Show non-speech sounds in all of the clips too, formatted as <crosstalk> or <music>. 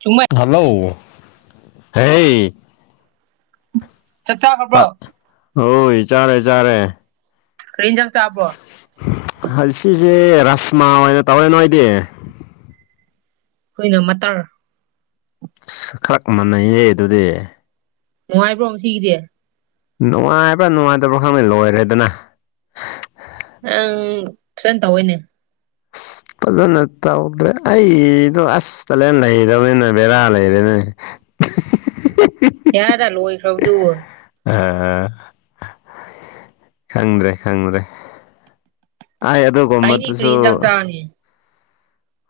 ꯆꯨꯝꯃꯦ ꯍꯜꯂꯣ ꯍꯦ ꯆꯥꯛ ꯆꯥꯈ꯭ꯔꯕ꯭ꯔꯣ ꯍꯣꯏ ꯆꯥꯔꯦ ꯆꯥꯔꯦ ꯀ꯭ꯔꯤ ꯌꯦꯟꯁꯥꯟ ꯆꯥꯕ꯭ꯔꯣ ꯉꯁꯤꯁꯦ ꯔꯥꯁꯃꯥ ꯑꯣꯏꯅ ꯇꯧꯔꯦ ꯅꯣꯏꯗꯤ ꯑꯩꯈꯣꯏꯅ ꯃꯇꯥꯔ ꯑꯁ ꯈꯔ ꯃꯥꯟꯅꯩꯌꯦ ꯑꯗꯨꯗꯤ ꯅꯨꯡꯉꯥꯏꯕ꯭ꯔꯣ ꯉꯁꯤꯒꯤꯗꯤ ꯅꯨꯡꯉꯥꯏꯕ ꯅꯨꯡꯉꯥꯏꯇꯕ ꯈꯪꯗꯦ ꯂꯣꯏꯔꯦꯗꯅ ꯑꯪ ꯐꯖꯅ ꯇꯧꯋꯦꯅꯦ <inaudible> ꯐꯖꯅ ꯇꯧꯗ꯭ꯔꯦ ꯑꯩꯗꯣ ꯑꯁ ꯇꯦꯂꯦꯟ ꯂꯩꯗꯕꯅꯤꯅ ꯕꯦꯔꯥ ꯂꯩꯔꯦꯅꯦ <unintelligible> ꯌꯥꯔꯦꯗ ꯂꯣꯏꯈ꯭ꯔꯕꯨꯗꯨ ꯑ ꯈꯪꯗ꯭ꯔꯦ ꯈꯪꯗ꯭ꯔꯦ ꯑꯩ ꯑꯩꯅꯤ ꯀꯔꯤ ꯑꯗꯨꯒꯨꯝꯕꯗꯨꯁꯨ ꯏꯟꯖꯥꯡ ꯆꯥꯔꯅꯤ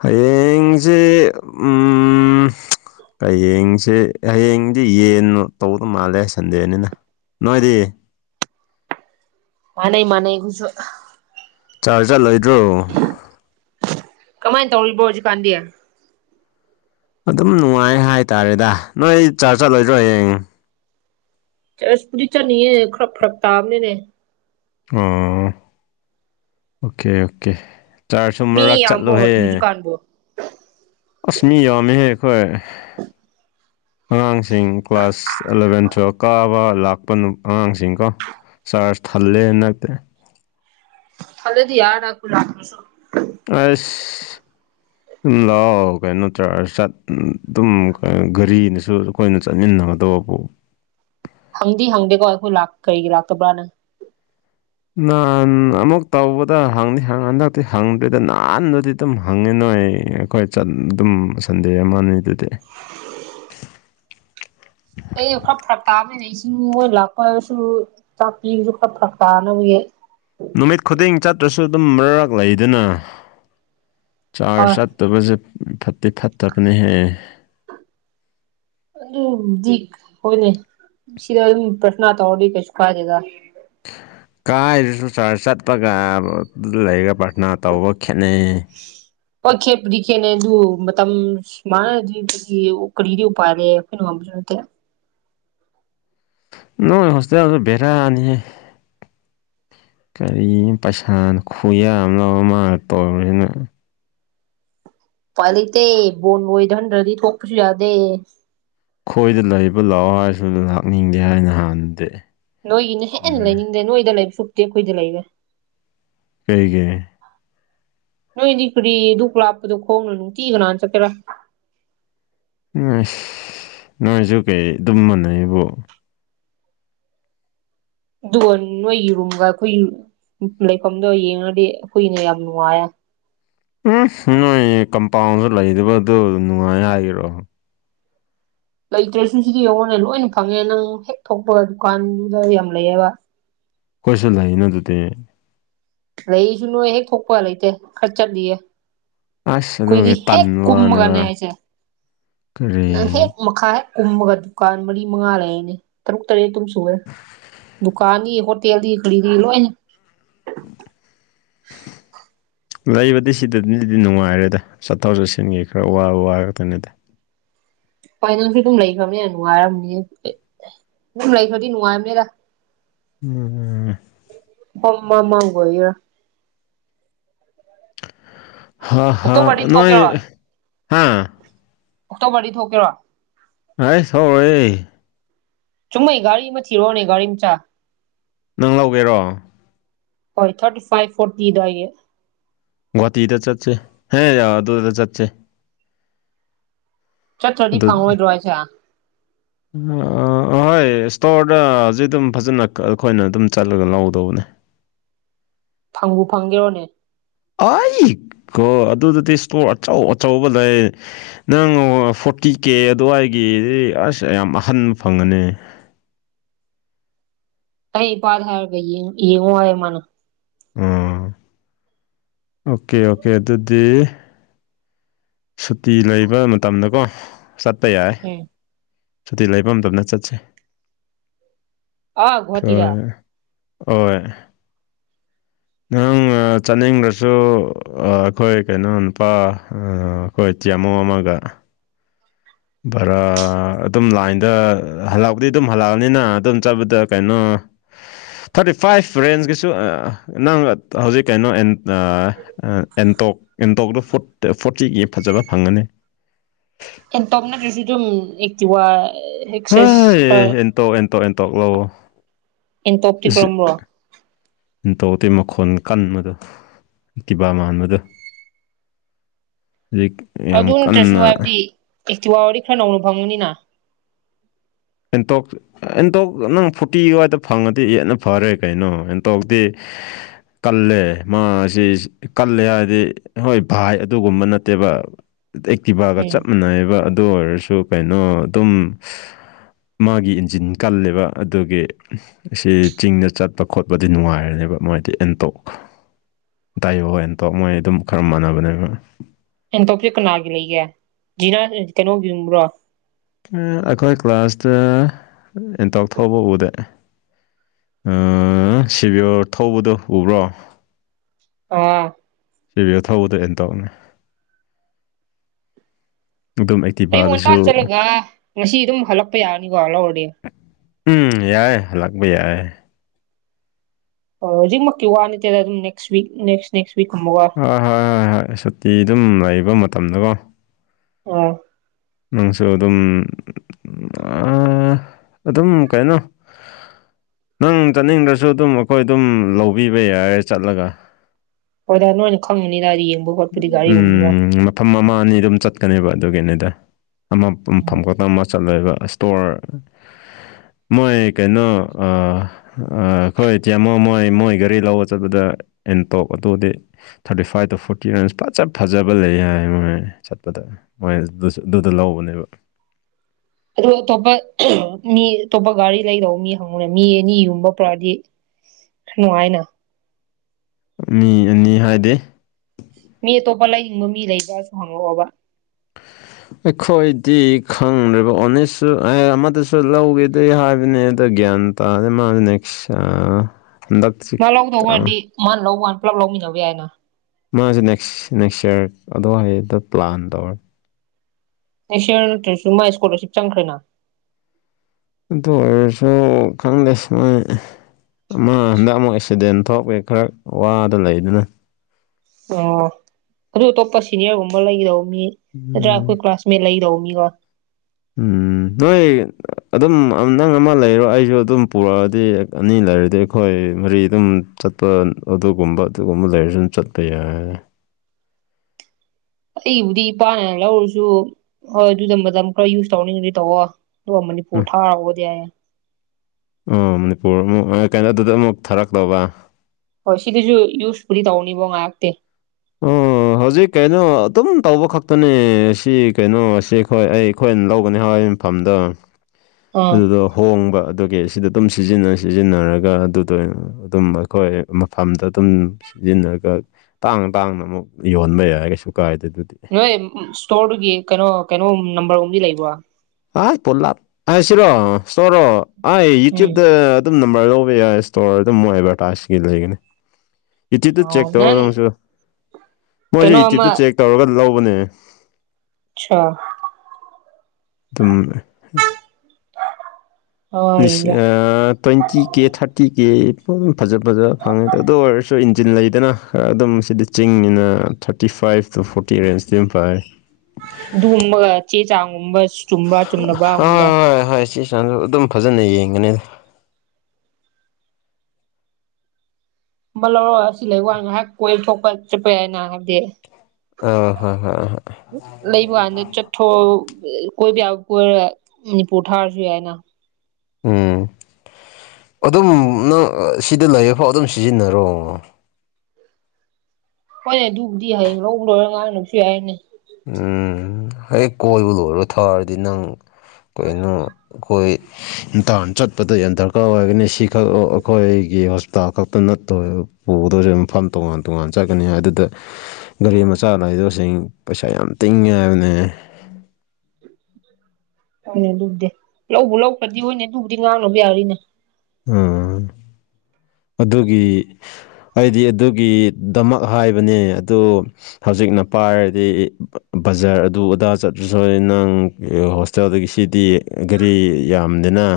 ꯍꯌꯦꯡꯁꯦ ꯎꯝ ꯍꯌꯦꯡꯁꯦ ꯍꯌꯦꯡꯗꯤ ꯌꯦꯟ ꯇꯧꯗꯧ ꯃꯥꯜꯂꯦ ꯁꯟꯗꯦꯅꯤꯅ ꯅꯣꯏꯗꯤ ꯃꯥꯟꯅꯩ ꯃꯥꯟꯅꯩ ꯑꯩꯈꯣꯢꯁꯨ ꯆꯥꯔꯖꯔ ꯆꯠꯂꯣꯏꯗ꯭ꯔꯣ ꯀꯃꯥꯏꯅ ꯇꯧꯔꯤꯕꯣ ꯍꯧꯖꯤꯛ ꯒꯥꯟꯗꯤ ꯑꯗꯨꯝ ꯅꯨꯡꯉꯥꯏ ꯍꯥꯏꯇꯥꯔꯦꯗ ꯅꯣꯏ ꯆꯥꯔꯁ ꯆꯠꯂꯣꯏꯗ꯭ꯔꯣ ꯍꯌꯦꯡ ꯆꯥꯔꯁꯕꯨꯗꯤ ꯆꯠꯅꯤꯌꯦ ꯈꯔ ꯐꯔꯛ ꯇꯥꯕꯅꯤꯅꯦ ꯑꯣ ꯑꯣꯀꯦ ꯑꯣꯀꯦ ꯆꯥꯔꯋꯁꯨꯨ ꯃꯤ ꯃꯔꯛ ꯌꯥꯝꯕ꯭ꯔꯣ ꯆꯠꯂꯣꯍꯦ ꯍꯧꯖꯤꯛꯀꯥꯟꯕꯨ ꯑꯁ ꯃꯤ ꯌꯥꯝꯃꯦꯍꯦ ꯑꯩꯈꯣꯏ ꯑꯉꯥꯡꯁꯤꯡ ꯀ꯭ꯂꯥꯁ ꯑꯦꯂꯚꯦꯟ ꯇꯨꯋꯦꯐ ꯀꯥꯕ ꯂꯥꯛꯄ ꯅꯨ ꯑꯉꯥꯡꯁꯤꯡ ꯀꯣ ꯆꯥꯔꯖ ꯊꯜꯂꯦ ꯍꯟꯗꯛꯇꯤ <unintelligible> ꯑꯁ ꯗꯨꯨꯝ ꯂꯥꯛꯑꯣ ꯀꯩꯅꯣ ꯅꯠꯇ꯭ꯔ <unintelligible> ꯑꯗꯨꯝ ꯒꯥꯔꯤꯅꯁꯨ ꯑꯩꯈꯣꯏꯅ ꯆꯠꯃꯤꯟꯅꯒꯗꯧꯕꯕꯨ ꯍꯪꯗꯤ ꯍꯪꯗꯦꯀꯣ ꯑꯩꯈꯣꯏ ꯂꯥꯛ ꯀꯔꯤ ꯂꯥꯛꯇꯕ꯭ꯔꯥꯅ ꯅꯍꯥꯟ ꯑꯃꯨꯛ ꯇꯧꯕ ꯗ ꯍꯪꯗꯤ ꯍꯪꯏ ꯍꯟꯗꯛꯇꯤ ꯍꯪꯗꯦꯗ ꯅꯍꯟꯗꯨꯗꯤ ꯑꯗꯨꯝ ꯍꯪꯉꯤ ꯅꯣꯏ ꯑꯩꯈꯣꯏ ꯁꯟꯗꯦ ꯑꯗꯨꯝ ꯁꯟꯗꯦ ꯑꯃꯅꯤꯗꯨꯗꯤ <inaudible> ꯑꯩ ꯈꯔ ꯐꯔꯛ ꯇꯥꯕꯅꯤꯅꯦ <unintelligible> ꯃꯣꯏ ꯂꯥꯛꯄꯁꯨ ꯆꯥꯛꯄꯤꯕꯁꯨ ꯈꯔ ꯐꯔꯛ ꯇꯥꯅꯕꯒꯤ ꯅꯨꯃꯤꯠ ꯈꯨꯗꯤꯡ ꯆꯠꯇ꯭ꯔꯁꯨ ꯑꯗꯨꯝ ꯃꯔꯛ ꯂꯩꯗꯅ ꯆꯥꯔꯖ ꯍꯣꯏ ꯆꯠ ꯇꯕꯁꯦ ꯐꯠꯇꯤ ꯐꯠꯇꯕꯅꯦꯍꯦ ꯑꯗꯨꯕꯨꯗꯤ ꯍꯣꯏꯅꯦ ꯁꯤꯗ ꯑꯗꯨꯝ ꯄꯥꯔꯊꯅꯥ ꯇꯧꯔꯗꯤ ꯀꯩꯁꯨ ꯀꯥꯏꯗꯦꯗ ꯀꯥꯏꯗ꯭ꯔꯁꯨ ꯆꯔꯖ ꯆꯠꯄꯒ ꯑꯗꯨꯗ ꯂꯩꯔꯒ ꯄ꯭ꯔꯊꯅꯥ ꯇꯧꯕ ꯈꯦꯠꯅꯩꯌꯦ ꯍꯣꯏ ꯈꯦꯠꯄꯨꯗꯤ ꯈꯦꯠꯅꯩ ꯑꯗꯨ ꯃꯇꯝ ꯃꯥꯅꯗ꯭ꯔꯗꯤ ꯀꯔꯤ ꯀꯔꯤꯗꯤ ꯎꯄꯥꯌ ꯂꯩ ꯑꯩꯈꯣꯏꯅ ꯉꯝꯕꯁꯨ ꯅꯠꯇꯦ ꯅꯣꯡ ꯍꯣꯁꯇꯦꯜꯗꯣ ꯕꯦꯔꯥꯅꯤꯍꯦ ꯀꯔꯤꯅꯣ ꯄꯩꯁꯥꯅ ꯈꯨꯌꯥꯝ ꯑꯃ ꯂꯧꯔ ꯃꯥꯅ ꯇꯧꯔꯤꯅ ꯎꯄꯥꯏ ꯂꯩꯇꯦ ꯕꯣꯜ <unintelligible> ꯍꯟꯗ꯭ꯔꯗꯤ ꯊꯣꯛꯄꯁꯨ ꯌꯥꯗꯦ ꯑꯩꯈꯣꯏꯗ ꯂꯩꯕ ꯂꯥꯛꯑꯣ ꯍꯥꯏꯔꯁꯨ ꯂꯥꯛꯅꯤꯡꯗꯦ ꯍꯥꯏ ꯅꯍꯥꯟꯗꯤ ꯅꯣꯏꯒꯤꯅ ꯍꯦꯟꯅ ꯎꯝ ꯂꯩꯅꯤꯡꯗꯦ ꯅꯣꯏꯗ ꯂꯩꯕ ꯁꯨꯛꯇꯤ ꯑꯩꯈꯣꯏꯗ ꯂꯩꯒꯦ ꯀꯩꯒꯤ ꯅꯣꯏꯗꯤ ꯀ꯭ꯔꯤ ꯗꯨꯛ ꯂꯥꯞꯄꯗꯨ ꯈꯣꯡꯅ ꯅꯨꯡꯇꯤ ꯀꯅꯅꯥ ꯆꯠꯀꯦꯔꯥ ꯅꯣꯏ ꯅꯣꯏꯁꯨ ꯀꯩ ꯑꯗꯨꯝ ꯃꯥꯟꯅꯩꯕꯣ ꯑꯗꯨꯒ ꯅꯣꯏ ꯔꯨꯝꯒ ꯑꯩꯈꯣꯏꯒꯤ ꯂꯩꯐꯝꯗꯣ ꯌꯦꯡꯔꯗꯤ ꯑꯩꯈꯣꯏꯅ ꯌꯥꯝ ꯅꯨꯡꯉꯥꯏꯌꯦ ꯎꯝ ꯅꯣꯏ ꯀꯝꯄꯥꯎꯟꯁꯨ ꯂꯩꯗꯕ ꯑꯗꯨ ꯅꯨꯡꯉꯥꯏ ꯍꯥꯏꯒꯦꯔꯣ ꯂꯩꯇ꯭ꯔꯁꯨ ꯁꯤꯗꯤ ꯌꯦꯡꯉꯣꯅꯦ ꯂꯣꯏꯅ ꯐꯪꯉꯦ ꯅꯪ ꯍꯦꯛ ꯊꯣꯛꯄꯒꯥ ꯗꯨꯀꯥꯟꯗꯨꯗ ꯌꯥꯝ ꯂꯩꯑꯦꯕ ꯑꯈꯣꯏꯁꯨ ꯂꯩꯅꯥ ꯑꯗꯨꯗꯤ ꯂꯩꯔꯁꯨ ꯅꯣꯏ ꯍꯦꯛ ꯊꯣꯛꯄ ꯂꯩꯇꯦ ꯈꯔ ꯆꯠꯂꯤꯌꯦ ꯑꯁ ꯑꯩꯈꯣꯏꯗꯤ ꯑꯗꯨꯒꯤ ꯍꯦꯛ ꯇꯟꯕ ꯋꯥꯅꯦꯕ ꯀꯨꯝꯕꯒꯅꯤ ꯍꯥꯏꯁꯦ ꯅꯪ ꯀꯔꯤ ꯍꯦꯛ ꯃꯈꯥ ꯍꯦꯛ ꯀꯨꯝꯕꯒ ꯗꯨꯀꯥꯟ ꯃꯔꯤ ꯃꯉꯥ ꯂꯩꯔꯥꯅꯤ ꯇꯔꯨꯛ ꯇꯔꯦꯠ ꯗꯨꯝ ꯁꯨꯔꯦ ꯗꯨꯛ <unintelligible> ꯍꯣꯇꯦꯜꯗꯤ ꯀ꯭ꯔꯤ ꯀ꯭ꯔꯤ ꯂꯣꯏꯅ <inaudible> ꯂꯩꯕꯗꯤ ꯁꯤꯗꯅꯗꯤ ꯅꯨꯡꯉꯥꯏꯔꯦꯗ ꯆꯠꯊꯣꯛ ꯆꯠꯁꯤꯟꯒꯤ ꯈꯔ ꯋꯥꯕ ꯋꯥ ꯈꯛꯇꯅꯤꯗ ꯍꯣꯌ ꯅꯪꯁꯦ ꯑꯗꯨꯝ ꯂꯩꯈ꯭ꯔꯕꯅꯤꯅ ꯅꯨꯡꯉꯥꯏꯔꯝꯅꯤ ꯑꯗꯨꯝ ꯂꯩꯈ꯭ꯔꯗꯤ ꯅꯨꯡꯉꯥꯏꯕꯅꯦꯗ ꯎꯝ ꯎꯝ <unintelligible> ꯍ ꯍ ꯑꯣꯛꯇꯣꯕꯔꯗꯤ ꯅꯣꯏ ꯊꯣꯛꯀꯦꯔꯣ ꯍꯥ ꯑꯣꯛꯇꯣꯕꯔꯗꯤ ꯊꯣꯛꯀꯦꯔꯣ ꯍꯥꯏ <unintelligible> ꯆꯨꯝꯃꯩ ꯒꯥꯔꯤ ꯑꯃ ꯊꯤꯔꯣꯅꯦ ꯒꯥꯔꯤ ꯃꯆꯥ ꯅꯪ ꯂꯧꯒꯦꯔꯣ ꯍꯣꯏ ꯊꯥꯔꯇꯤ ꯐꯥꯏꯚ ꯐꯣꯔꯇꯤ ꯑꯗꯨꯋꯥꯏꯒꯤ ꯒꯨꯋꯥꯍꯥꯇꯤꯗ ꯆꯠꯁꯦ ꯍꯦ ꯌꯥ ꯑꯗꯨꯗ ꯆꯠꯁꯦ ꯆꯠꯇ꯭ꯔꯗꯤ ꯐꯪꯉꯣꯏꯗ꯭ꯔꯣ ꯍꯥꯏꯁꯦ ꯑ ꯍꯣꯏ ꯏꯁꯇꯣꯔꯗ ꯍꯧꯖꯤꯛ ꯑꯗꯨꯝ ꯐꯖꯅ ꯑꯩꯈꯣꯏꯅ ꯑꯗꯨꯝ ꯆꯠꯂꯒ ꯂꯧꯗꯧꯕꯅꯦ ꯐꯪꯕꯨ ꯐꯪꯒꯦꯔꯣꯅꯦ ꯑꯩ ꯀꯣ ꯑꯗꯨꯗꯗꯤ ꯏꯁꯇꯣꯔ ꯑꯆꯧ ꯑꯆꯧꯕ ꯂꯩ ꯅꯪ ꯐꯣꯔꯇꯤ ꯀꯦ ꯑꯗꯨꯋꯥꯏꯒꯤꯗꯤ ꯑꯁ ꯌꯥꯝ ꯑꯍꯟꯕ ꯐꯪꯉꯅꯤ ꯑꯩ ꯏꯄꯥꯗꯥ ꯍꯥꯏꯔꯒꯥ ꯌꯦꯡꯉꯣ ꯍꯥꯏꯌꯦ ꯃꯅꯥ ꯎꯝ ꯑꯣꯀꯦ ꯑꯣꯀꯦ ꯑꯗꯨꯗꯤ ꯁꯨꯇꯤ ꯂꯩꯕ ꯃꯇꯝꯗꯀꯣ ꯆꯠꯄ ꯌꯥꯏ ꯎꯝ ꯁꯨꯇꯤ ꯂꯩꯕ ꯃꯇꯝꯅ ꯆꯠꯁꯦ ꯑꯥ ꯒꯨꯍꯥꯇꯤꯗ ꯍꯣꯏꯍꯣꯏ ꯍꯣꯏ ꯅꯪꯅꯥ ꯆꯠꯅꯤꯡꯔꯁꯨ ꯑꯩꯈꯣꯏ ꯀꯩꯅꯣ ꯅꯨꯄꯥ ꯑꯩꯈꯣꯏ ꯇꯤꯃꯣ ꯑꯃꯒ ꯕꯔꯥ ꯑꯗꯨꯝ ꯂꯥꯏꯟꯗ ꯍꯜꯂꯛꯄꯗꯤ ꯑꯗꯨꯝ ꯍꯜꯂꯛꯑꯅꯤꯅ ꯑꯗꯨꯝ ꯆꯠꯄꯗ ꯀꯩꯅꯣ ꯊꯥꯔꯇꯤ ꯐꯥꯏꯚ ꯔꯦꯟꯖꯀꯤꯁꯨ ꯅꯪ ꯍꯧꯖꯤꯛ ꯀꯩꯅꯣ ꯑꯦꯟ ꯑꯦꯟꯇꯣꯛ ꯑꯦꯟꯇꯣꯛꯇꯣ ꯐꯣꯔꯠ ꯐꯣꯔꯇꯤꯒꯤ ꯐꯖꯕ ꯐꯪꯒꯅꯤ ꯑꯦꯟꯇꯣꯛ ꯅꯥꯠꯇ꯭ꯔꯁꯨ ꯑꯗꯨꯝ ꯑꯦꯛꯇꯤꯕꯥ ꯑꯦꯛꯁꯦꯁ ꯈꯔ ꯇꯣꯛ ꯑꯦꯟꯇꯣꯛ ꯑꯦꯟꯇꯣꯛ ꯂꯧꯑꯣ ꯑꯦꯟꯇꯣꯞꯇꯤ ꯀꯔꯥꯝꯕ꯭ꯔꯣ ꯑꯦꯟꯇꯣꯛꯇꯤ ꯃꯈꯣꯟ ꯀꯟꯕꯗꯣ ꯑꯦꯛꯇꯤꯕꯥ ꯃꯥꯟꯕꯗꯣ ꯂꯤꯛ ꯑꯗꯨ ꯅꯠꯇ꯭ꯔꯁꯨ ꯍꯥꯏꯕꯗꯤ ꯑꯦꯛꯇꯤꯋꯥꯗꯤ ꯈꯔ ꯅꯧꯅ ꯐꯪꯉꯅꯤꯅ ꯑꯦꯟꯇꯣꯛ ꯑꯦꯟꯇꯣꯛ ꯅꯪ ꯐꯨꯔꯇꯤ ꯋꯥꯏꯗ ꯐꯪꯉꯗꯤ ꯍꯦꯟꯅ ꯐꯔꯦ ꯀꯩꯅꯣ ꯑꯦꯟꯇꯣꯛꯇꯤ ꯀꯜꯂꯦ ꯃꯥꯁꯤ ꯀꯜꯂꯦ ꯍꯥꯏꯔꯗꯤ ꯍꯣꯏ ꯚꯥꯏꯠ ꯑꯗꯨꯒꯨꯝꯕ ꯅꯠꯇꯦꯕ ꯑꯦꯛꯇꯤꯚꯥꯒ ꯎꯝ ꯆꯞ ꯃꯥꯟꯅꯩꯕ ꯑꯗꯨ ꯑꯣꯏꯔꯁꯨ ꯀꯩꯅꯣ ꯑꯗꯨꯝ ꯃꯥꯒꯤ ꯏꯟꯖꯤꯟ ꯀꯜꯂꯦꯕ ꯑꯗꯨꯒꯤ ꯁꯤ ꯆꯤꯡꯗ ꯆꯠꯄ ꯈꯣꯠꯄꯗꯤ ꯅꯨꯡꯉꯥꯏꯔꯅꯦꯕ ꯃꯣꯏꯗꯤ ꯑꯦꯟꯇꯣꯛ ꯗꯥꯏꯌꯣ ꯑꯦꯟꯇꯣꯛ ꯃꯣꯏ ꯑꯗꯨꯝ ꯈꯔ ꯃꯥꯟꯅꯕꯅꯦꯕ ꯑꯦꯟꯇꯣꯀꯇꯤ ꯀꯅꯥꯒꯤ ꯂꯩꯒꯦ ꯖꯤꯅꯥ ꯀꯩꯅꯣꯒꯤꯒꯨꯝꯕ꯭ꯔꯣ ꯎꯟ ꯑꯩꯈꯣꯏ ꯀ꯭ꯂꯥꯁꯇ ꯏꯟꯇꯣꯛ꫰ꯊꯧꯕ ꯎꯗꯦ ꯑꯥ ꯁꯤꯚꯤꯌꯣꯔ ꯊꯧꯕꯗꯣ ꯎꯕ꯭ꯔꯣ <unintelligible> ꯁꯤꯚꯤꯌꯣꯔ ꯊꯧꯕꯗꯣ ꯑꯦꯟꯇꯣꯛꯅꯦ ꯑꯗꯨꯝ ꯑꯦꯛ ꯑꯌꯨꯛ ꯉꯟꯇꯥ ꯆꯠꯂꯒ ꯉꯁꯤ ꯑꯗꯨꯝ ꯍꯜꯂꯛꯄ ꯌꯥꯔꯅꯤꯀꯣ ꯂꯧꯔꯗꯤ ꯎꯝ ꯌꯥꯏ ꯍꯜꯂꯥꯛꯄꯥ ꯌꯥꯏ ꯍꯧꯖꯤꯛꯃꯛꯀꯤ ꯋꯥ ꯅꯠꯇꯦꯗ ꯑꯗꯨꯝ ꯅꯦꯛꯁ ꯌꯤꯛ ꯅꯦꯛꯁ ꯅꯦꯛꯁ ꯋꯤꯛꯀꯨꯝꯕ ꯀꯣ ꯍꯣꯏ ꯍꯣꯏ ꯍꯣꯏ ꯍꯣꯏ ꯁꯨꯇꯤ ꯑꯗꯨꯝ ꯂꯩꯕ ꯃꯇꯝꯗꯀꯣ ꯑꯣ ꯅꯪꯁꯨ ꯑꯗꯨꯝ ꯑꯥ ꯑꯗꯨꯝ ꯀꯩꯅꯣ ꯅꯪ ꯆꯠꯅꯤꯡꯗ꯭ꯔꯁꯨ ꯑꯗꯨꯝ ꯑꯩꯈꯣꯏ ꯑꯗꯨꯝ ꯂꯧꯕꯤꯕ ꯌꯥꯏ ꯆꯠꯂꯒ ꯍꯣꯢꯗꯥ ꯅꯧꯅꯥ ꯈꯪꯉꯅꯤꯗꯥ ꯌꯦꯡꯕ ꯈꯣꯠꯄꯗꯤ ꯒꯥꯔꯤꯒꯨꯝꯕꯗꯤꯀꯣ ꯎꯝ ꯃꯐꯝ ꯑꯃ ꯑꯅꯤ ꯑꯗꯨꯝ ꯆꯠꯀꯅꯦꯕ ꯑꯗꯨꯒꯤꯅꯤꯗ ꯑꯃ ꯃꯐꯝ ꯈꯛꯇꯪ ꯃꯥ ꯆꯠꯂꯣꯏꯕ ꯏꯁꯇꯣꯔ ꯃꯣꯏ ꯀꯩꯅꯣ ꯑꯈꯣꯏ ꯏꯆꯤꯃꯣ ꯃꯣꯏ ꯃꯣꯏ ꯒꯥꯔꯤ ꯂꯧꯕ ꯆꯠꯄꯗ ꯑꯦꯟꯇꯣꯞ ꯑꯗꯨꯗꯤ ꯊꯔꯇꯤ ꯐꯥꯏꯚ ꯇꯖ ꯐꯣꯔ <unintelligible> ꯐꯖ ꯐꯖꯕ ꯂꯩ ꯍꯥꯏ ꯃꯣꯏ ꯆꯠꯄꯗ ꯃꯣꯏ ꯑꯗꯨꯗ ꯂꯧꯕꯅꯦꯕ ꯑꯗꯨ ꯑꯇꯣꯞꯄ ꯃꯤ ꯑꯇꯣꯞꯄ ꯒꯥꯔꯤ ꯂꯩꯗꯧꯕ ꯃꯤ ꯍꯪꯉꯨꯅꯦ ꯃꯤ ꯑꯅꯤ ꯒꯨꯝꯕ ꯄꯣꯔꯛꯑꯗꯤ ꯅꯣꯉꯥꯏꯅ ꯃꯤ ꯑꯅꯤ ꯍꯥꯏꯗꯤ ꯃꯤ ꯑꯇꯣꯞꯄ ꯂꯥꯏꯅꯤꯡꯕ ꯃꯤ ꯂꯩꯕ꯭ꯔꯁꯨ ꯍꯪꯉꯛꯑꯣꯕ ꯑꯩꯈꯣꯏꯗꯤ ꯈꯪꯗꯦꯕ ꯑꯣꯅꯦꯁꯁꯨ ꯑꯃꯗꯁꯨ ꯂꯧꯒꯦꯗꯦ ꯍꯥꯏꯕꯅꯤ ꯑꯗ ꯒ꯭ꯌꯥꯟ ꯇꯗꯦ ꯃꯥꯅ ꯅꯦꯛꯁ ꯑꯥ ꯍꯟꯗꯛ ꯃꯥ ꯂꯧꯗꯧꯕ ꯑꯣꯏꯔꯗꯤ ꯃꯥꯅ ꯂꯧꯕꯀꯟꯗ ꯄꯨꯂꯞ ꯂꯧꯃꯤꯟꯅꯕ ꯌꯥꯏꯅ ꯃꯥꯖꯦ ꯅꯦꯛꯁ ꯅꯦꯛꯁ ꯌꯔ ꯑꯗꯨꯋꯥꯏꯗ ꯄ꯭ꯂꯥꯟ ꯇꯧꯔ ꯑꯦꯁꯤꯌꯥꯟ ꯅꯠꯇ꯭ꯔꯁꯨ ꯃꯥꯥꯏ ꯏꯁꯀꯣꯂꯔꯁꯤꯞ ꯆꯪꯈ꯭ꯔꯦꯅ ꯑꯗꯨ ꯑꯣꯏꯔꯁꯨ ꯈꯪꯗꯦ ꯃꯣꯏ ꯑꯃ ꯍꯟꯗꯛ ꯑꯃꯨꯛ ꯑꯦꯛꯁꯤꯗꯦꯟ ꯊꯣꯛꯄꯩ ꯈꯔ ꯋꯥꯗ ꯂꯩꯗꯅ ꯑꯣ ꯑꯗꯨ ꯑꯇꯣꯞꯄ ꯁꯤꯅꯤꯌꯔꯒꯨꯝꯕ ꯂꯩꯒꯗꯧꯕ ꯃꯤ ꯅꯠꯇ꯭ꯔꯥ ꯎꯝ ꯑꯩꯈꯣꯏ ꯀ꯭ꯂꯥꯁꯃꯦꯠ ꯂꯩꯒꯗꯧ ꯃꯤꯒ ꯎꯝ ꯅꯣꯏ ꯑꯗꯨꯝ ꯅꯪ ꯑꯃ ꯂꯩꯔꯣ ꯑꯩꯁꯨ ꯑꯗꯨꯝ ꯄꯨꯔꯛꯑꯗꯤ ꯑꯅꯤ ꯂꯩꯔꯗꯤ ꯑꯩꯈꯣꯏ ꯃꯔꯤ ꯑꯗꯨꯝ ꯆꯠꯄ ꯑꯗꯨꯒꯨꯝꯕ ꯑꯗꯨꯒꯨꯝꯕ ꯂꯩꯔꯁꯨ ꯑꯗꯨꯝ ꯆꯠꯄ ꯌꯥꯏ ꯑꯩꯕꯨꯗꯤ ꯏꯄꯥꯅ ꯂꯧꯔꯁꯨ ꯍꯣꯏ ꯑꯗꯨꯗ ꯃꯇꯝ ꯈꯔ ꯌꯨꯁ ꯇꯧꯔꯅꯤꯡꯉꯗꯤ ꯇꯧꯋꯣ ꯑꯗꯨꯒ ꯃꯅꯤꯄꯨꯔ <unintelligible> ꯌꯥꯏꯌꯦ ꯑꯣ ꯃꯅꯤꯄꯨꯔ ꯑꯃꯨꯛ ꯀꯩꯅꯣ ꯑꯗꯨꯗ ꯑꯃꯨꯛ ꯊꯥꯔꯛꯇꯧꯕ ꯍꯣꯏ ꯁꯤꯗꯁꯨ ꯌꯨꯁꯄꯨꯗꯤ ꯇꯧꯅꯤꯕꯣ ꯉꯥꯏꯍꯥꯛꯇꯦ ꯎꯝ ꯍꯧꯖꯤꯛ ꯀꯩꯅꯣ ꯑꯗꯨꯝ ꯇꯧꯕ ꯈꯛꯇꯅꯦ ꯁꯤ ꯀꯩꯅꯣ ꯑꯁꯤ ꯑꯩꯈꯣꯏ ꯑꯩ ꯑꯩꯈꯣꯏꯅ ꯂꯧꯒꯅꯤ ꯍꯣꯏ ꯐꯝꯗꯣ ꯑꯥ ꯑꯗꯨꯗꯣ ꯍꯣꯡꯕ ꯑꯗꯨꯒꯤ ꯁꯤꯗ ꯑꯗꯨꯝ ꯁꯤꯖꯤꯟꯅ ꯁꯤꯖꯤꯟꯅꯔꯒ ꯑꯗꯨꯗ ꯑꯣꯏꯅ ꯑꯗꯨꯝ ꯑꯈꯣꯏ ꯃꯐꯝꯗ ꯑꯗꯨꯝ ꯁꯤꯖꯤꯟꯅꯔꯒ ꯇꯥꯡꯅ ꯇꯥꯡꯅ ꯑꯃꯨꯛ ꯌꯣꯟꯕ ꯌꯥꯏ ꯀꯩꯁꯨ ꯀꯥꯏꯗꯦ ꯑꯗꯨꯗꯤ ꯅꯣꯏ ꯏꯁ꯭ꯇꯣꯔꯗꯨꯒꯤ ꯀꯩꯅꯣ ꯀꯩꯅꯣ ꯅꯝꯕꯔꯒꯨꯝꯗꯤ ꯂꯩꯕ꯭ꯔꯣ ꯑꯥꯏ ꯄꯣꯂꯥꯞ ꯑ ꯁꯤꯔꯣ ꯏꯁꯇꯣꯔꯔꯣ ꯎꯝ ꯌꯨꯇꯨꯞꯇ ꯑꯗꯨꯝ ꯅꯝꯕꯔ ꯂꯧꯕ ꯌꯥꯏ ꯏꯁꯇꯣꯔ ꯑꯗꯨꯝ ꯃꯣꯏ ꯑꯦꯗꯚꯔꯇꯥꯏꯖꯀꯤ ꯂꯩꯒꯅꯤ ꯌꯨꯇ꯭ꯌꯨꯞꯇ ꯆꯦꯛ ꯑꯣ ꯇꯧꯋꯣ ꯅꯪ ꯅꯪꯁꯨ ꯃꯣꯏꯖꯨ ꯀꯩꯅꯣ ꯌꯨꯇ꯭ꯌꯨꯞꯇ ꯑꯃ ꯆꯦꯛ ꯇꯧꯔꯒ ꯂꯧꯕꯅꯦ ꯁꯥ ꯇꯨꯝꯃꯦ ꯂꯤꯁ ꯍꯣꯏꯒ ꯑꯥ ꯇ꯭ꯋꯦꯟꯇꯤ ꯀꯦ ꯊꯥꯔꯇꯤ ꯀꯦ ꯗꯨꯝ ꯐꯖ ꯐꯖꯕ ꯐꯪꯉꯦꯗ ꯑꯗꯨ ꯑꯣꯏꯔꯁꯨ ꯏꯟꯖꯤꯟ ꯂꯩꯗꯅ ꯑꯗꯨꯝ ꯁꯤꯗꯤ ꯆꯤꯡꯅꯤꯅ ꯊꯥꯔꯇꯤ ꯐꯥꯏꯞ ꯇꯨ ꯐꯣꯔꯇꯤ ꯑꯦꯔꯦꯟꯁꯇꯤ ꯑꯃ ꯐꯥꯏ ꯗꯨꯒꯨꯝꯕꯒ ꯆꯦ ꯆꯥꯡ ꯒꯨꯝꯕ ꯍꯣꯏ ꯍꯣꯏ ꯍꯣꯏ ꯆꯦ ꯆꯥꯡꯁꯨ ꯑꯗꯨꯝ ꯐꯖꯅ ꯌꯦꯡꯒꯅꯤꯗ ꯕꯔ ꯂꯧꯔꯛꯑꯣ ꯑꯁꯤ ꯂꯩ ꯋꯥ ꯉꯥꯏꯍꯥꯛ ꯀꯣꯏ ꯊꯣꯛꯄ ꯆꯠꯄ ꯌꯥꯏꯅ ꯍꯥꯏꯕꯗꯤ ꯑꯥ ꯍꯣꯏ ꯍꯣꯏ ꯍꯣꯏ ꯂꯩꯕꯀꯟꯗ ꯆꯠ ꯊꯥꯣꯛ ꯀꯣꯏꯕ ꯌꯥꯕ ꯀꯣꯏꯔꯒ ꯃꯅꯤꯄꯨꯔ ꯊꯥꯔꯁꯨ ꯌꯥꯏꯅ ꯎꯝ ꯑꯗꯨꯝ ꯅꯪ ꯁꯤꯗ ꯂꯩꯌꯦꯐꯥꯎ ꯑꯗꯨꯝ ꯁꯤꯖꯤꯟꯅꯔꯣ ꯍꯣꯏꯅꯦ ꯑꯗꯨꯕꯨꯗꯤ ꯍꯌꯦꯡ ꯂꯧꯕ ꯂꯣꯏꯔꯒ ꯉꯥꯡ ꯅꯁꯨ ꯌꯥꯏꯅꯦ ꯎꯝ ꯍꯦꯛ ꯀꯣꯏꯕ ꯂꯣꯏꯔ ꯊꯥꯔꯗꯤ ꯅꯪ ꯀꯩꯅꯣ ꯑꯈꯣꯏ ꯇꯥꯟ ꯆꯠꯄꯗ ꯌꯥꯝ ꯗꯔꯀꯥꯔ ꯑꯣꯏꯒꯅꯤ ꯁꯤꯈꯛ ꯑꯈꯣꯏꯒꯤ ꯍꯣꯁꯄꯤꯇꯥꯜ ꯈꯛꯇ ꯅꯠꯇꯕ ꯄꯨꯒꯗꯧꯁꯨ ꯃꯐꯝ ꯇꯣꯉꯥꯟ ꯇꯣꯉꯥꯟ ꯆꯠꯀꯅꯤ ꯍꯥꯏ ꯑꯗꯨꯗ ꯒꯥꯔꯤ ꯃꯆꯥ ꯂꯩꯏꯗꯕꯁꯤꯡ ꯄꯩꯁꯥ ꯌꯥꯝ ꯇꯤꯡꯉꯦ ꯍꯥꯏꯕꯅꯦ ꯍ‌ꯣꯏꯅꯦ ꯑꯗꯨꯕꯨꯗꯤ ꯂꯧꯕꯨ ꯂꯧꯈ꯭ꯔꯗꯤ ꯍꯣꯏꯅꯦ ꯑꯗꯨꯕꯨꯗꯤ ꯉꯥꯡꯅꯕ ꯌꯥꯔꯤꯅꯦ ꯎꯝ ꯑꯗꯨꯒꯤ ꯑꯩꯗꯤ ꯑꯗꯨꯒꯤꯗꯃꯛ ꯍꯥꯏꯕꯅꯦ ꯑꯗꯨ ꯍꯧꯖꯤꯛꯅ ꯄꯥꯏꯔꯗꯤ ꯕꯖꯥꯔ ꯑꯗꯨ ꯑꯗꯥ ꯆꯠꯇ꯭ꯔꯁꯨ <unintelligible> ꯅ‌ꯪ <unintelligible> ꯆꯗꯒꯤ ꯁꯤꯗꯤ ꯒꯥꯔꯤ ꯌꯥꯝꯗ‌ꯦꯅ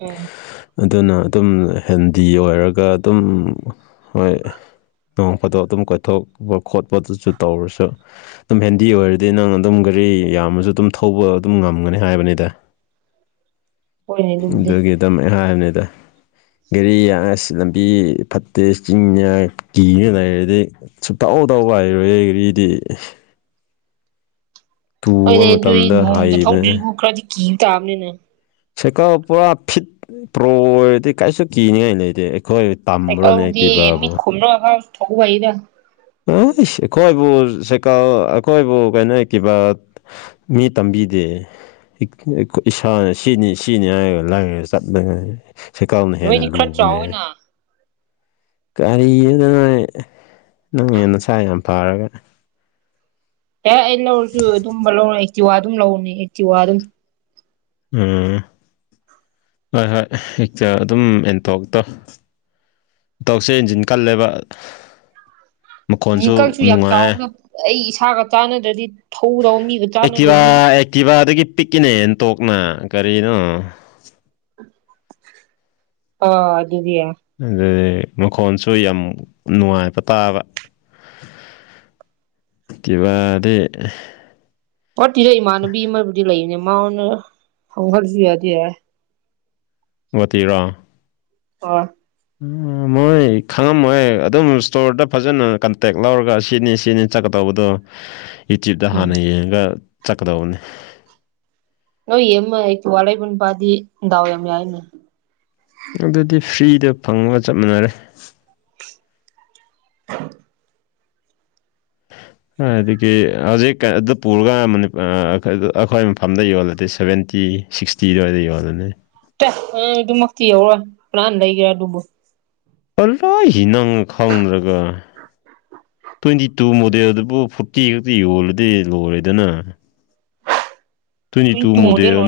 ꯎꯝ ꯑꯗꯨꯅ ꯑꯗꯨꯝ ꯍꯦꯟꯗꯤ ꯑꯣꯏꯔꯒ ꯑꯗꯨꯝ ꯍꯣꯏ ꯅꯣꯡꯐꯥꯗꯣꯛ ꯑꯗꯨꯝ ꯀ‌ꯣꯏꯊꯣꯛꯄ ꯈꯣꯠꯄꯗꯨꯁꯨ ꯇꯧꯔꯨꯁ‌ꯣ ꯇꯨꯝ ꯍꯦꯟꯗꯤ ꯑꯣꯏꯔꯗꯤ ꯅꯪ ꯑꯗꯨꯝ ꯒꯥꯔꯤ ꯌꯥꯝꯃꯁꯨ ꯑꯗꯨꯝ ꯊꯧꯕ ꯑꯗꯨꯝ ꯉꯝꯒꯅꯤ ꯍꯥꯏꯕꯅꯤꯗ ꯍꯣꯏꯅꯦ ꯑꯗꯨꯕꯨꯗꯤ ꯑꯗꯨꯒꯤ ꯑꯗꯨꯝ ꯍꯥꯏꯝꯅꯤꯗ ꯒꯥꯔꯤ ꯑꯁ ꯂꯝꯕꯤ ꯐꯠꯇꯦ ꯆꯤꯡꯅ‌ꯦ ꯍꯥꯏ ꯀꯤꯅ ꯂꯩꯔꯗꯤ ꯁꯨꯛ ꯊꯧ ꯊꯧꯕ ꯍꯩꯔꯣꯏ ꯌ‌ꯦ ꯒꯥꯔꯤꯗꯤ ꯇꯨꯕ ꯍ‌ꯣꯏꯅꯦ ꯑꯗꯨꯏ ꯃꯇꯝꯗ ꯅꯣꯡꯃꯇ ꯍꯩꯕꯅꯦ ꯊꯧꯗ‌ꯣꯏꯕꯨ ꯈꯔꯗꯤ ꯀꯤꯕ ꯇꯥꯕꯅꯤꯅꯦ ꯁꯥꯏꯀꯜ ꯄꯨꯔꯥ ꯐꯤꯠ ꯄ꯭ꯔꯣ ꯑꯣꯏꯔꯗꯤ ꯀꯩꯁꯨ ꯀꯤꯅꯤꯡꯉꯥꯏ ꯂꯩꯇ‌ꯦ ꯑꯩꯈꯣꯏ ꯇꯝꯕ꯭ꯔꯣꯅꯦ ꯁꯥꯏꯀꯜꯕꯨꯗꯤ ꯑꯦꯛꯇꯤꯚꯥꯕꯨ ꯃꯤꯠ ꯈꯨꯝꯔꯒ ꯈꯔꯥ ꯊꯧꯕ ꯍꯩꯗꯥ ꯍꯁ ꯑꯩꯈꯣꯏꯕꯨ ꯁꯥꯏꯀꯜ ꯑꯩꯈꯣꯏꯕꯨ ꯀꯩꯅꯣ ꯑ‌ꯦꯛꯇꯤꯕꯥ ꯃꯤ ꯇꯝꯕꯤꯗꯦ <unintelligible> ꯏꯁꯥꯅ ꯁꯤꯅꯤ ꯁꯤꯅꯤ ꯍꯥꯏꯔꯒ ꯂꯥꯏꯅ ꯆꯠꯕꯅ‌ꯦ ꯁꯩꯀꯜꯅ ꯍꯦꯟꯅ ꯅꯣꯏꯗꯤ ꯈꯔ ꯂꯨꯕꯅꯦ ꯆꯥꯎꯋꯦꯅ ꯀꯔꯤꯗꯅ ꯉꯥꯏ ꯅꯪ ꯍꯦ ꯅꯁꯥ ꯌꯥꯝ ꯐꯔꯒ ꯍ‌ꯦ ꯑꯩ ꯂꯧꯔꯁꯨ ꯑꯗꯨꯝꯕ ꯂꯧꯔ‌ꯣꯏ ꯑꯦꯛ ꯇꯤꯋꯥ ꯑꯗꯨꯝ ꯂꯧꯅꯤ ꯑꯦꯛ ꯇꯤꯋꯥ ꯑꯗꯨꯝ ꯎꯝ ꯍꯣꯏ ꯍꯣꯏ ꯍꯦꯛꯇ ꯑꯗꯨꯝ ꯑꯦꯟꯇ‌ꯣꯛꯇ ꯇꯧꯁꯦ ꯏꯟꯖꯤꯟ ꯀꯜꯂꯦꯕ ꯃꯈꯣꯟꯁꯨ ꯚꯤꯀꯜꯁꯨ ꯌꯥꯝ ꯅꯨꯡꯉꯥꯏ ꯆꯥꯎꯕꯗ ꯑꯩ ꯏꯁꯥꯒ ꯆꯥꯅꯗ꯭ꯔꯗꯤ ꯑꯛꯇꯤꯚ ꯑꯛꯇꯤꯚ ꯗꯒꯤ ꯄꯤꯛꯀꯤꯅꯦ ꯑꯦꯟꯇꯣꯛꯅ ꯀꯔꯤꯅꯣ ꯑ‌ꯣ ꯑꯗꯨꯗꯤ ꯌꯥ ꯑꯗꯨꯅꯤ ꯃꯈꯣꯟꯁꯨ ꯌꯥꯝ ꯅꯨꯡꯉꯥꯏꯕ ꯇꯥꯕ ꯇꯤꯀꯤꯚꯥ ꯗꯤ ꯄꯥꯔꯠꯇꯤꯗ ꯏꯃꯥꯟꯅꯕꯤ ꯑꯃꯥꯕꯨꯗꯤ ꯂꯩꯕꯅꯦ ꯃꯥꯉ‌ꯣꯟꯅ ꯍꯪꯉꯖꯨ ꯌꯥꯗꯤ ꯌꯥꯏ ꯒ‌ꯣꯍꯥꯇꯤꯔꯣ ꯍ‌ꯣꯏ ꯃꯣꯏ ꯈꯪꯉꯝꯃꯣꯏ ꯑꯗꯨꯝ ꯏꯁꯇꯣꯔꯗ ꯐꯖꯅ ꯀꯟꯇꯦꯛ ꯂꯧꯔꯒ ꯁꯤꯅꯤ ꯁꯤꯅꯤ ꯆꯠꯀꯗꯧꯕꯗꯣ ꯌꯤꯇꯨꯕ ꯇ ꯎꯝ ꯍꯥꯟꯅ ꯌꯦꯡꯉꯒ ꯆꯠꯀꯗꯧꯕꯅꯤ ꯅ‌ꯣꯏꯒꯤ ꯑꯃꯥ ꯑꯛꯇꯤꯚꯥ ꯂꯧꯏꯕ ꯄꯨꯗꯤ ꯗꯥꯎ ꯌꯥꯝ ꯌꯥꯏꯅ‌ꯦ ꯑꯗꯨꯗꯤ ꯐ꯭ꯔꯤꯗ ꯐꯪꯉꯒ ꯆꯞ ꯃꯥꯅꯔꯦ <inaudible> <inaudible> ꯀꯔꯥꯏꯗꯒꯤ ꯍꯧꯖꯤꯛ ꯑꯗꯨ ꯄꯨꯔꯒ ꯃꯅꯤ ꯑꯥ ꯑꯈꯣꯏ ꯃꯐꯝꯗ ꯌꯣꯜꯂꯗꯤ ꯁꯕꯦꯟꯇꯤ ꯁꯤꯛꯁ ꯇꯤ ꯗꯋꯥꯏꯗ ꯌ‌ꯣꯜꯂꯅꯤ ꯇ ꯑꯥ ꯑꯗꯨꯃꯛꯇꯤ ꯌꯧꯔ‌ꯣꯏ ꯀꯅꯥꯟ ꯂꯩꯒꯦ ꯑꯗꯨꯕ‌ꯣ <unintelligible> ꯅꯪ ꯈꯪꯗ꯭ꯔꯒ ꯇ꯭ꯋꯦꯟꯇꯤ ꯇꯨ ꯃꯣꯗꯦꯜꯗꯨꯕꯨ ꯐꯣꯔꯇꯤ ꯈꯛꯇꯤ ꯌꯣꯜꯂꯗꯤ ꯂꯣꯜꯔꯦꯗꯅ ꯇ꯭ꯋꯦꯟ ꯇꯨ ꯃꯣꯗꯦꯜ